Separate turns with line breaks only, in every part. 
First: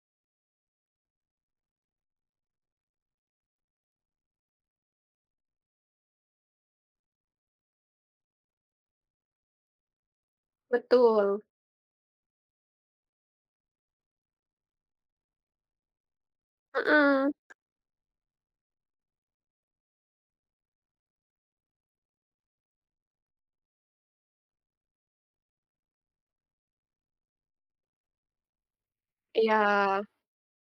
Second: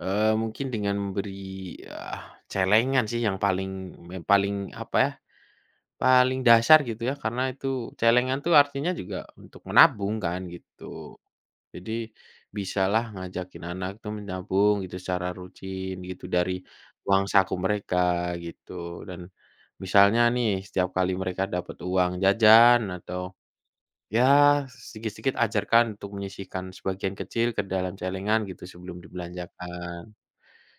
Eee, mungkin dengan memberi, eee, celengan sih yang paling yang paling, apa ya, paling dasar, gitu ya. Karena itu celengan tuh artinya juga untuk menabung kan, gitu.
Betul.
Jadi bisalah ngajakin anak tuh menabung gitu, secara rutin gitu, dari uang
Mhm.
saku mereka, gitu. Dan, misalnya nih, setiap kali mereka dapat uang jajan, atau ya sedikit-sedikit ajarkan untuk menyisihkan sebagian kecil ke dalam celengan gitu, sebelum
Iya.
dibelanjakan.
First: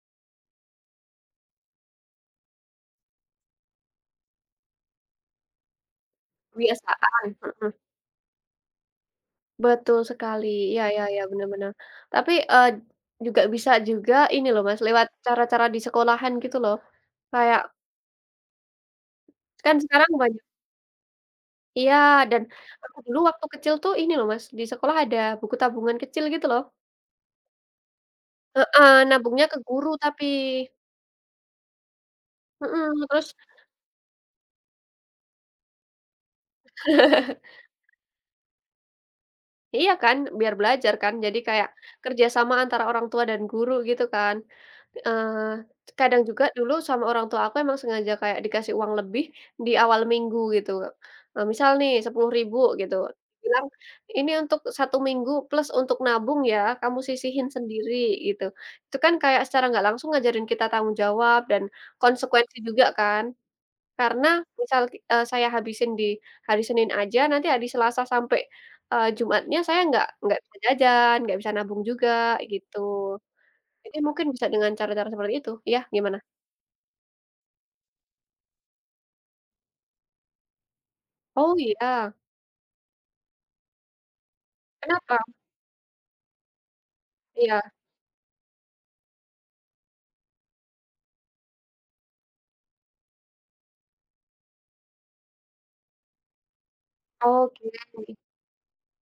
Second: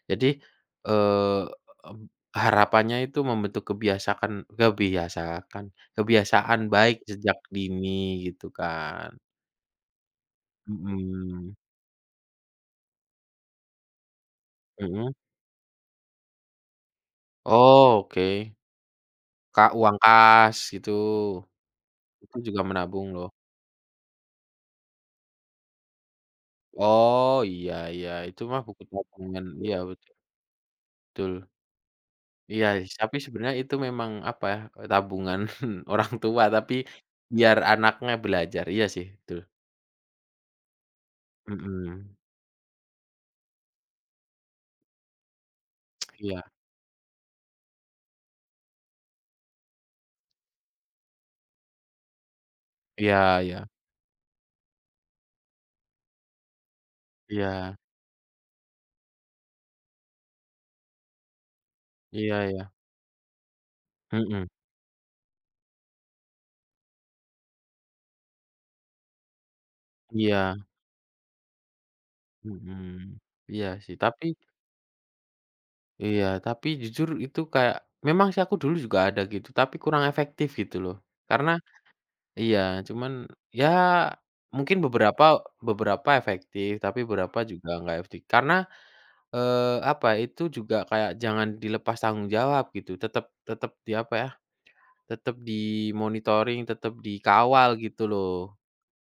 Jadi, eee, mmm, harapannya itu membentuk kebiasakan kebiasakan kebiasaan baik
Kebiasaan,
sejak
heeh.
dini, gitu kan.
Betul sekali, iya iya iya, bener
Mhm.
bener. Tapi, eee, juga bisa juga ini loh, Mas, lewat
Mhm.
cara-cara di sekolahan gitu loh, kayak
Oh, oke. Ka
Kan
uang
sekarang banyak
kas, gitu.
Iya,
Itu
dan
juga
aku
menabung,
dulu
loh.
waktu kecil tuh, ini loh Mas, di sekolah ada buku tabungan kecil, gitu loh.
Oh, iya iya. Itu mah buku
Heeh,
tabungan,
nabungnya ke
iya,
guru
betul.
tapi.
Betul. Iya,
Mhm,
tapi
terus
sebenarnya itu memang, apa ya, tabungan orang tua, tapi biar anaknya belajar, iya sih, betul.
Iya, kan? Biar belajar, kan? Jadi, kayak
Mhm.
kerjasama antara orang tua dan guru, gitu kan? Eee, kadang juga
Iya.
dulu, sama orang tua aku emang sengaja kayak dikasih uang lebih di awal minggu, gitu. Eee, misal nih, 10.000 gitu,
Iya
dibilang,
iya.
"Ini untuk 1 minggu, plus untuk nabung ya, kamu sisihin
Iya.
sendiri," gitu. Itu kan kayak, secara nggak langsung ngajarin kita tanggung jawab, dan
Iya
konsekuensi
iya.
juga, kan? Karena,
Mhm.
misal ki eee, saya habisin di hari Senin aja, nanti hari Selasa sampai, eee, Jumatnya, saya nggak nggak bisa
Iya.
jajan, nggak bisa nabung juga, gitu.
Mhm, iya, sih.
Jadi
Tapi
mungkin bisa dengan cara-cara seperti itu. Iya, gimana?
Iya, tapi jujur itu kayak memang sih, aku dulu juga ada gitu, tapi kurang efektif, gitu loh. Karena
Oh, iya?
iya, cuman ya mungkin
Kenapa?
beberapa beberapa efektif, tapi beberapa juga
Iya.
nggak efektif. Karena, eee, apa, itu juga kayak jangan dilepas tanggung jawab gitu, tetep tetep di apa ya, tetep di monitoring, tetep dikawal, gitu
Oke.
loh.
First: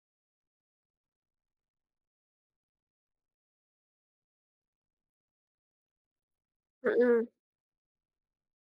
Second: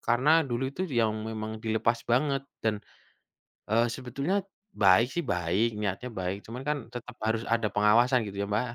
Karena dulu itu yang memang dilepas banget, dan, eee, sebetulnya baik sih baik, niatnya baik, cuman kan tetap
Mhm.
harus ada pengawasan, gitu ya, Mbak.